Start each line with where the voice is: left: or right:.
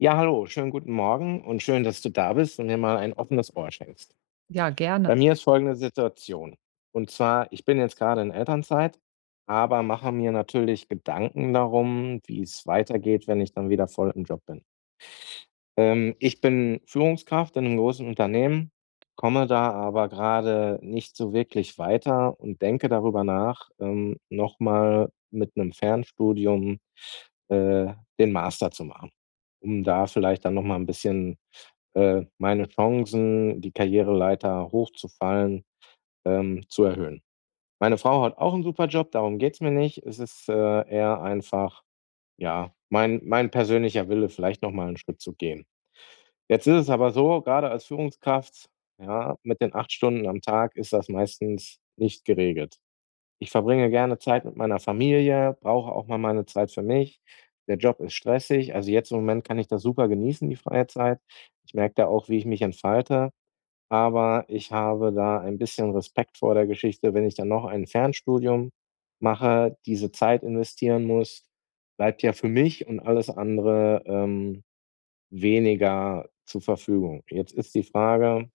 left: Ja, hallo, schönen guten Morgen und schön, dass du da bist und mir mal ein offenes Ohr schenkst.
right: Ja, gerne.
left: Bei mir ist folgende Situation. Und zwar, ich bin jetzt gerade in Elternzeit, aber mache mir natürlich Gedanken darum, wie es weitergeht, wenn ich dann wieder voll im Job bin. Ich bin Führungskraft in einem großen Unternehmen, komme da aber gerade nicht so wirklich weiter und denke darüber nach, noch mal mit einem Fernstudium, äh, den Master zu machen, um da vielleicht dann noch mal 'n bisschen, meine Chancen, die Karriereleiter hochzufallen, zu erhöhen. Meine Frau hat auch einen super Job, darum geht's mir nicht. Es ist, eher einfach, ja, mein persönlicher Wille, vielleicht noch mal 'n Schritt zu gehen. Jetzt ist es aber so, gerade als Führungskraft, ja, mit den 8 Stunden am Tag ist das meistens nicht geregelt. Ich verbringe gerne Zeit mit meiner Familie, brauche auch mal meine Zeit für mich. Der Job ist stressig. Also, jetzt im Moment kann ich das super genießen, die freie Zeit. Ich merke da auch, wie ich mich entfalte, aber ich habe da ein bisschen Respekt vor der Geschichte, wenn ich dann noch ein Fernstudium mache, diese Zeit investieren muss, bleibt ja für mich und alles andere, weniger zur Verfügung. Jetzt ist die Frage: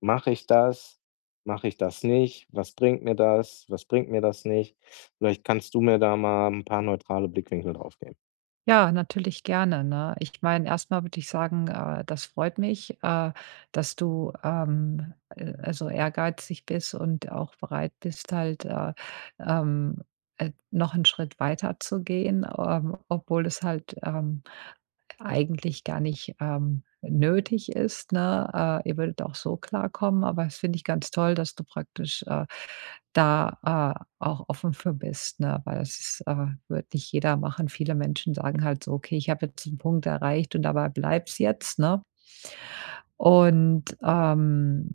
left: Mache ich das? Mache ich das nicht? Was bringt mir das? Was bringt mir das nicht? Vielleicht kannst du mir da mal ein paar neutrale Blickwinkel drauf geben.
right: Ja, natürlich gerne, ne? Ich meine, erstmal würde ich sagen, das freut mich, dass du, also ehrgeizig bist und auch bereit bist, halt, ähm, noch einen Schritt weiterzugehen, obwohl es halt, eigentlich gar nicht, nötig ist, ne? Ihr würdet auch so klarkommen, aber das finde ich ganz toll, dass du praktisch, da, auch offen für bist, ne? Weil das wird nicht jeder machen. Viele Menschen sagen halt so: „Okay, ich habe jetzt einen Punkt erreicht und dabei bleibt's jetzt", ne? Und, ähm,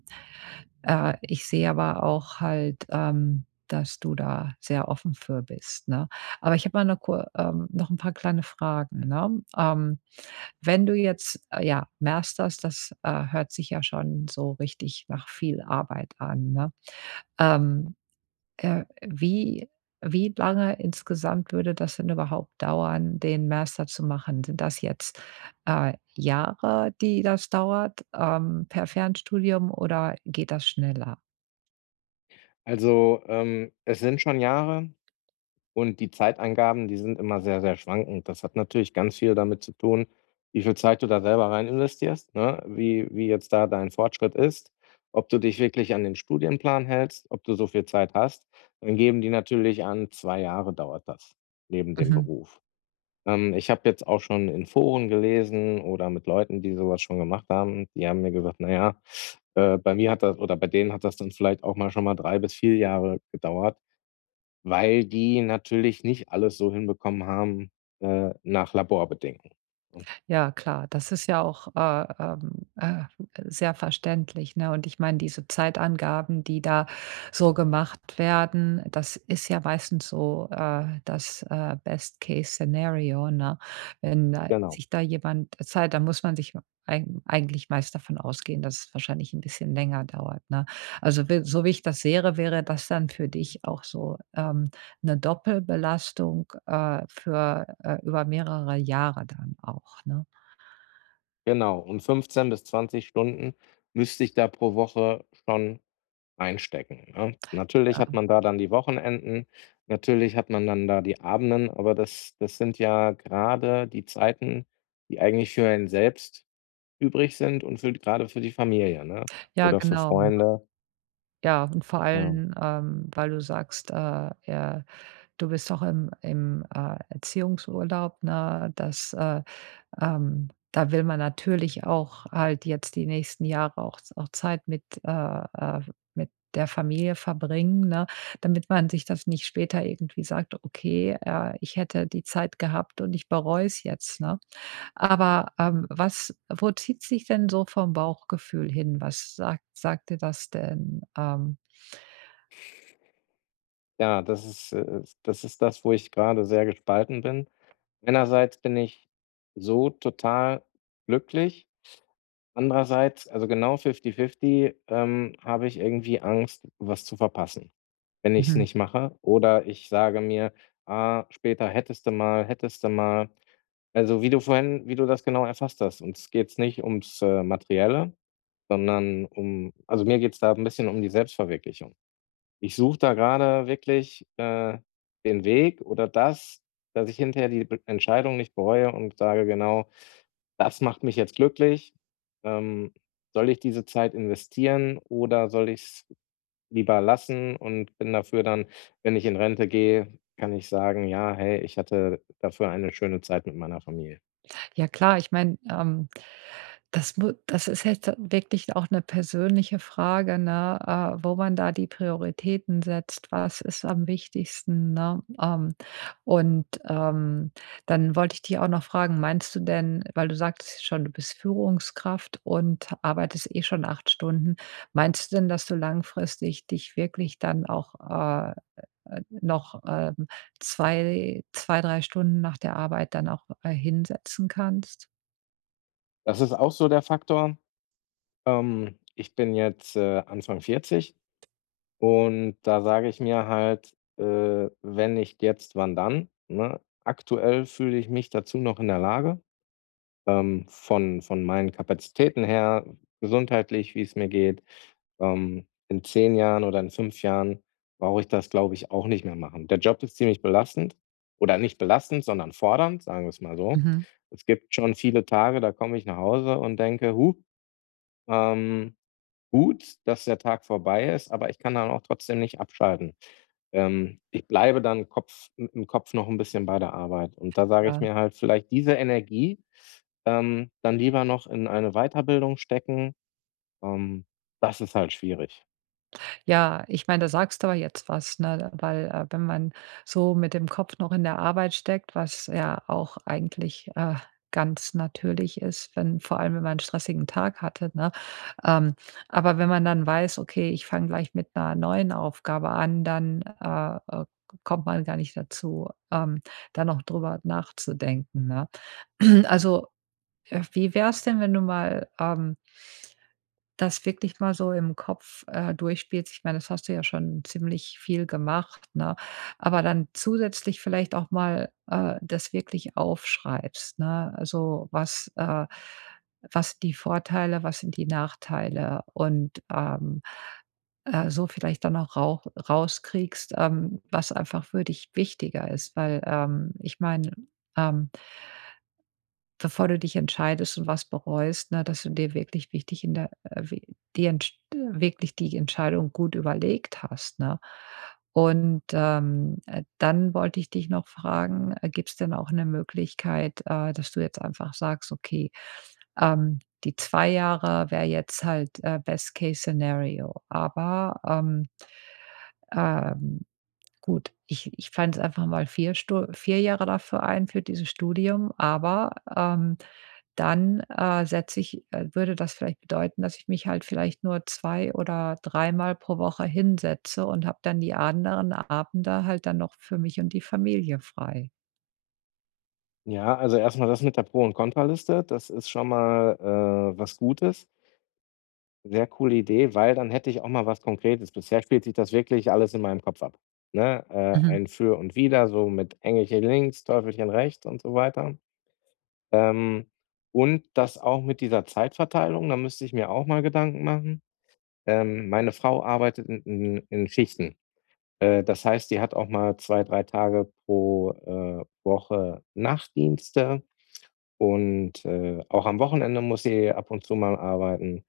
right: äh, ich sehe aber auch halt, dass du da sehr offen für bist, ne? Aber ich habe mal noch kur noch ein paar kleine Fragen, ne? Wenn du jetzt, ja, masterst, das, hört sich ja schon so richtig nach viel Arbeit an, ne? Ähm, äh, wie wie lange insgesamt würde das denn überhaupt dauern, den Master zu machen? Sind das jetzt, Jahre, die das dauert, per Fernstudium oder geht das schneller?
left: Also, es sind schon Jahre. Und die Zeitangaben, die sind immer sehr, sehr schwankend. Das hat natürlich ganz viel damit zu tun, wie viel Zeit du da selber rein investierst, ne? Wie jetzt da dein Fortschritt ist, ob du dich wirklich an den Studienplan hältst, ob du so viel Zeit hast. Dann geben die natürlich an, 2 Jahre dauert das neben dem
right: Mhm.
left: Beruf. Ich habe jetzt auch schon in Foren gelesen oder mit Leuten, die sowas schon gemacht haben, die haben mir gesagt: „Na ja, bei mir hat das“ oder bei denen hat das dann vielleicht auch mal schon mal 3 bis 4 Jahre gedauert, weil die natürlich nicht alles so hinbekommen haben, nach Laborbedingungen. Hm,
right: Ja, klar, das ist ja auch, sehr verständlich, ne? Und ich meine, diese Zeitangaben, die da so gemacht werden, das ist ja meistens so, das, Best Case Szenario, ne? Wenn da
left: genau,
right: sich da jemand Zeit dann muss man sich eigentlich meist davon ausgehen, dass es wahrscheinlich ein bisschen länger dauert, ne? Also, wi so wie ich das sehe, wäre das dann für dich auch so, 'ne Doppelbelastung, für, über mehrere Jahre dann auch, ne?
left: genau. Und 15 bis 20 Stunden müsste ich da pro Woche schon einstecken, ne? Natürlich
right: Ja,
left: hat man da dann die Wochenenden, natürlich hat man dann da die Abenden, aber das sind ja gerade die Zeiten, die eigentlich für einen selbst übrig sind und für grade für die Familie, ne,
right: ja,
left: oder für
right: genau, ne?
left: Freunde,
right: Ja, und vor
left: ja.
right: allem, weil du sagst, du bist auch im Erziehungsurlaub, ne? Das, da will man natürlich auch halt jetzt die nächsten Jahre auch Zeit äh mit der Familie verbringen, ne, damit man sich das nicht später irgendwie sagt: „Okay, ich hätte die Zeit gehabt und ich bereue es jetzt", ne? Aber, was wo zieht sich denn so vom Bauchgefühl hin? Was sagt dir das denn?
left: Ja, das ist das, wo ich gerade sehr gespalten bin. Einerseits bin ich so total glücklich, andererseits also genau fifty-fifty, habe ich irgendwie Angst, was zu verpassen, wenn ich es
right: Mhm.
left: nicht mache. Oder ich sage mir: „Ah, später hättest du mal, hättest du mal.“ Also, wie du das genau erfasst hast. Uns geht's nicht ums, Materielle, sondern um also, mir geht's da ein bisschen um die Selbstverwirklichung. Ich suche da gerade wirklich, den Weg oder das, dass ich hinterher die Be Entscheidung nicht bereue und sage: „Genau, das macht mich jetzt glücklich. Ähm, soll ich diese Zeit investieren oder soll ich's lieber lassen?“ Und bin dafür dann, wenn ich in Rente gehe, kann ich sagen: „Ja, hey, ich hatte dafür eine schöne Zeit mit meiner Familie.“
right: Ja, klar, ich meine, das ist jetzt wirklich auch eine persönliche Frage, ne, wo man da die Prioritäten setzt. Was ist am wichtigsten, ne? Und, dann wollte ich dich auch noch fragen, meinst du denn weil du sagtest ja schon, du bist Führungskraft und arbeitest eh schon 8 Stunden. Meinst du denn, dass du langfristig dich wirklich dann auch, noch, 2 2, 3 Stunden nach der Arbeit dann auch, hinsetzen kannst?
left: Das ist auch so der Faktor. Ich bin jetzt, Anfang 40. Und da sage ich mir halt, wenn nicht jetzt, wann dann, ne? Aktuell fühle ich mich dazu noch in der Lage, von meinen Kapazitäten her, gesundheitlich, wie es mir geht. In 10 Jahren oder in 5 Jahren brauche ich das, glaube ich, auch nicht mehr machen. Der Job ist ziemlich belastend oder nicht belastend, sondern fordernd, sagen wir es mal so.
right: Mhm.
left: Es gibt schon viele Tage, da komme ich nach Hause und denke: „Hu, ähm“ gut, dass der Tag vorbei ist, aber ich kann dann auch trotzdem nicht abschalten.“ Ich bleibe dann Kopf im im Kopf noch ein bisschen bei der Arbeit. Und da sage
right: Ja.
left: ich mir halt, vielleicht diese Energie, dann lieber noch in eine Weiterbildung stecken. Ähm, das ist halt schwierig.
right: Ja, ich meine, da sagst du aber jetzt was, ne? Weil, wenn man so mit dem Kopf noch in der Arbeit steckt, was ja auch eigentlich, ganz natürlich ist, wenn vor allem, wenn man einen stressigen Tag hatte, ne? Ähm, aber wenn man dann weiß: „Okay, ich fange gleich mit einer neuen Aufgabe an", dann, kommt man gar nicht dazu, da noch drüber nachzudenken, ne? Also, wie wär's denn, wenn du mal, das wirklich mal so im Kopf, durchspielst. Ich meine, das hast du ja schon ziemlich viel gemacht, ne? Aber dann zusätzlich vielleicht auch mal, das wirklich aufschreibst, ne? Also, was sind die Vorteile, was sind die Nachteile und, so vielleicht dann auch rauskriegst, was einfach für dich wichtiger ist, weil, ich meine, ähm bevor du dich entscheidest und was bereust, ne, dass du dir wirklich wichtig in der we die Entsch wirklich die Entscheidung gut überlegt hast, ne? Und, dann wollte ich dich noch fragen, gibt es denn auch eine Möglichkeit, dass du jetzt einfach sagst: „Okay, ähm, die 2 Jahre wäre jetzt halt, Best Case Szenario, aber, ähm, gut, ich plane es einfach mal 4 Stu 4 Jahre dafür ein für dieses Studium, aber, ähm, dann, setze ich würde das vielleicht bedeuten, dass ich mich halt vielleicht nur 2 oder dreimal pro Woche hinsetze und habe dann die anderen Abende halt dann noch für mich und die Familie frei.
left: Ja, also erstmal das mit der Pro und Kontraliste, das ist schon mal, was Gutes. Sehr coole Idee, weil dann hätte ich auch mal was Konkretes. Bisher spielt sich das wirklich alles in meinem Kopf ab, ne? Äh,
right: Mhm.
left: ein Für und Wider, so mit Engelchen links, Teufelchen rechts und so weiter. Ähm, und das auch mit dieser Zeitverteilung, da müsste ich mir auch mal Gedanken machen. Meine Frau arbeitet in Schichten. Das heißt, die hat auch mal 2, 3 Tage pro, Woche Nachtdienste und, auch am Wochenende muss sie ab und zu mal arbeiten.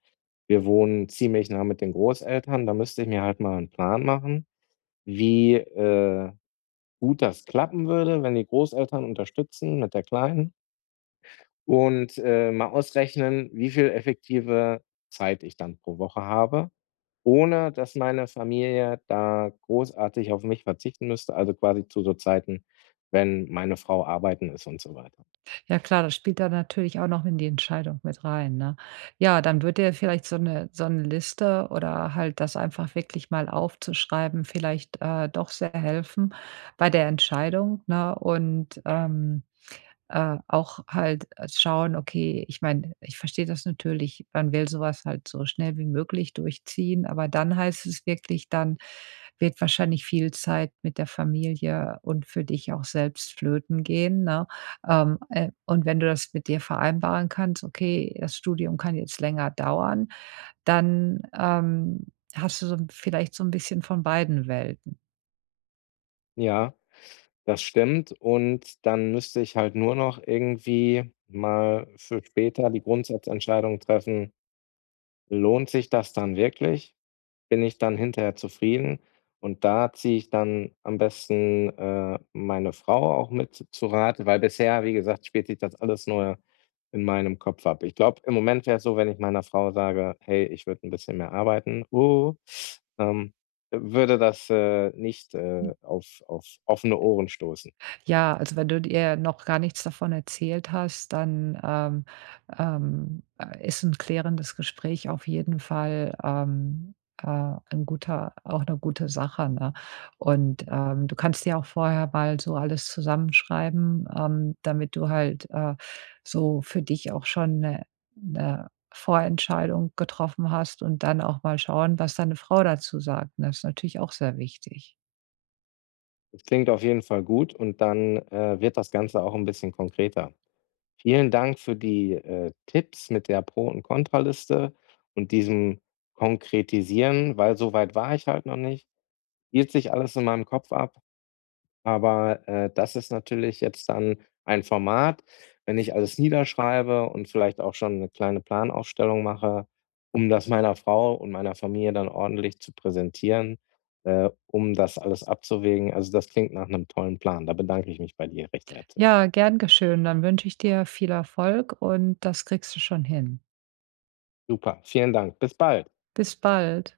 left: Wir wohnen ziemlich nah mit den Großeltern. Da müsste ich mir halt mal 'n Plan machen, wie, gut das klappen würde, wenn die Großeltern unterstützen mit der Kleinen und, mal ausrechnen, wie viel effektive Zeit ich dann pro Woche habe, ohne dass meine Familie da großartig auf mich verzichten müsste, also quasi zu so Zeiten, wenn meine Frau arbeiten ist und so weiter.
right: Ja, klar, das spielt da natürlich auch noch in die Entscheidung mit rein, ne? Ja, dann würde ja vielleicht so eine Liste oder halt das einfach wirklich mal aufzuschreiben vielleicht, doch sehr helfen bei der Entscheidung, ne? Und, auch halt, schauen, okay ich meine, ich verstehe das natürlich, man will sowas halt so schnell wie möglich durchziehen, aber dann heißt es wirklich, dann wird wahrscheinlich viel Zeit mit der Familie und für dich auch selbst flöten gehen, ne? Und wenn du das mit dir vereinbaren kannst: „Okay, das Studium kann jetzt länger dauern", dann, hast du so vielleicht so ein bisschen von beiden Welten.
left: Ja. Das stimmt, und dann müsste ich halt nur noch irgendwie mal für später die Grundsatzentscheidung treffen: „Lohnt sich das dann wirklich? Bin ich dann hinterher zufrieden?“ Und da ziehe ich dann am besten, meine Frau auch mit zu Rate, weil bisher, wie gesagt, spielt sich das alles nur in meinem Kopf ab. Ich glaube, im Moment wäre es so, wenn ich meiner Frau sage: „Hey, ich würde ein bisschen mehr arbeiten“, ähm, würde das, nicht, auf offene Ohren stoßen.
right: Ja, also wenn du dir noch gar nichts davon erzählt hast, dann ist ein klärendes Gespräch auf jeden Fall, ein guter auch eine gute Sache, ne? Und, du kannst dir auch vorher mal so alles zusammenschreiben, damit du halt, so für dich auch schon eine 'ne Vorentscheidung getroffen hast und dann auch mal schauen, was deine Frau dazu sagt. Und das ist natürlich auch sehr wichtig.
left: Das klingt auf jeden Fall gut, und dann, wird das Ganze auch ein bisschen konkreter. Vielen Dank für die, Tipps mit der Pro und Kontraliste und diesem Konkretisieren, weil so weit war ich halt noch nicht. Spielt sich alles in meinem Kopf ab. Aber, das ist natürlich jetzt dann ein Format, wenn ich alles niederschreibe und vielleicht auch schon eine kleine Planaufstellung mache, um das meiner Frau und meiner Familie dann ordentlich zu präsentieren, um das alles abzuwägen. Also, das klingt nach einem tollen Plan. Da bedanke ich mich bei dir recht herzlich.
right: Ja, gern geschehen. Dann wünsche ich dir viel Erfolg und das kriegst du schon hin.
left: Super, vielen Dank. Bis bald.
right: Bis bald.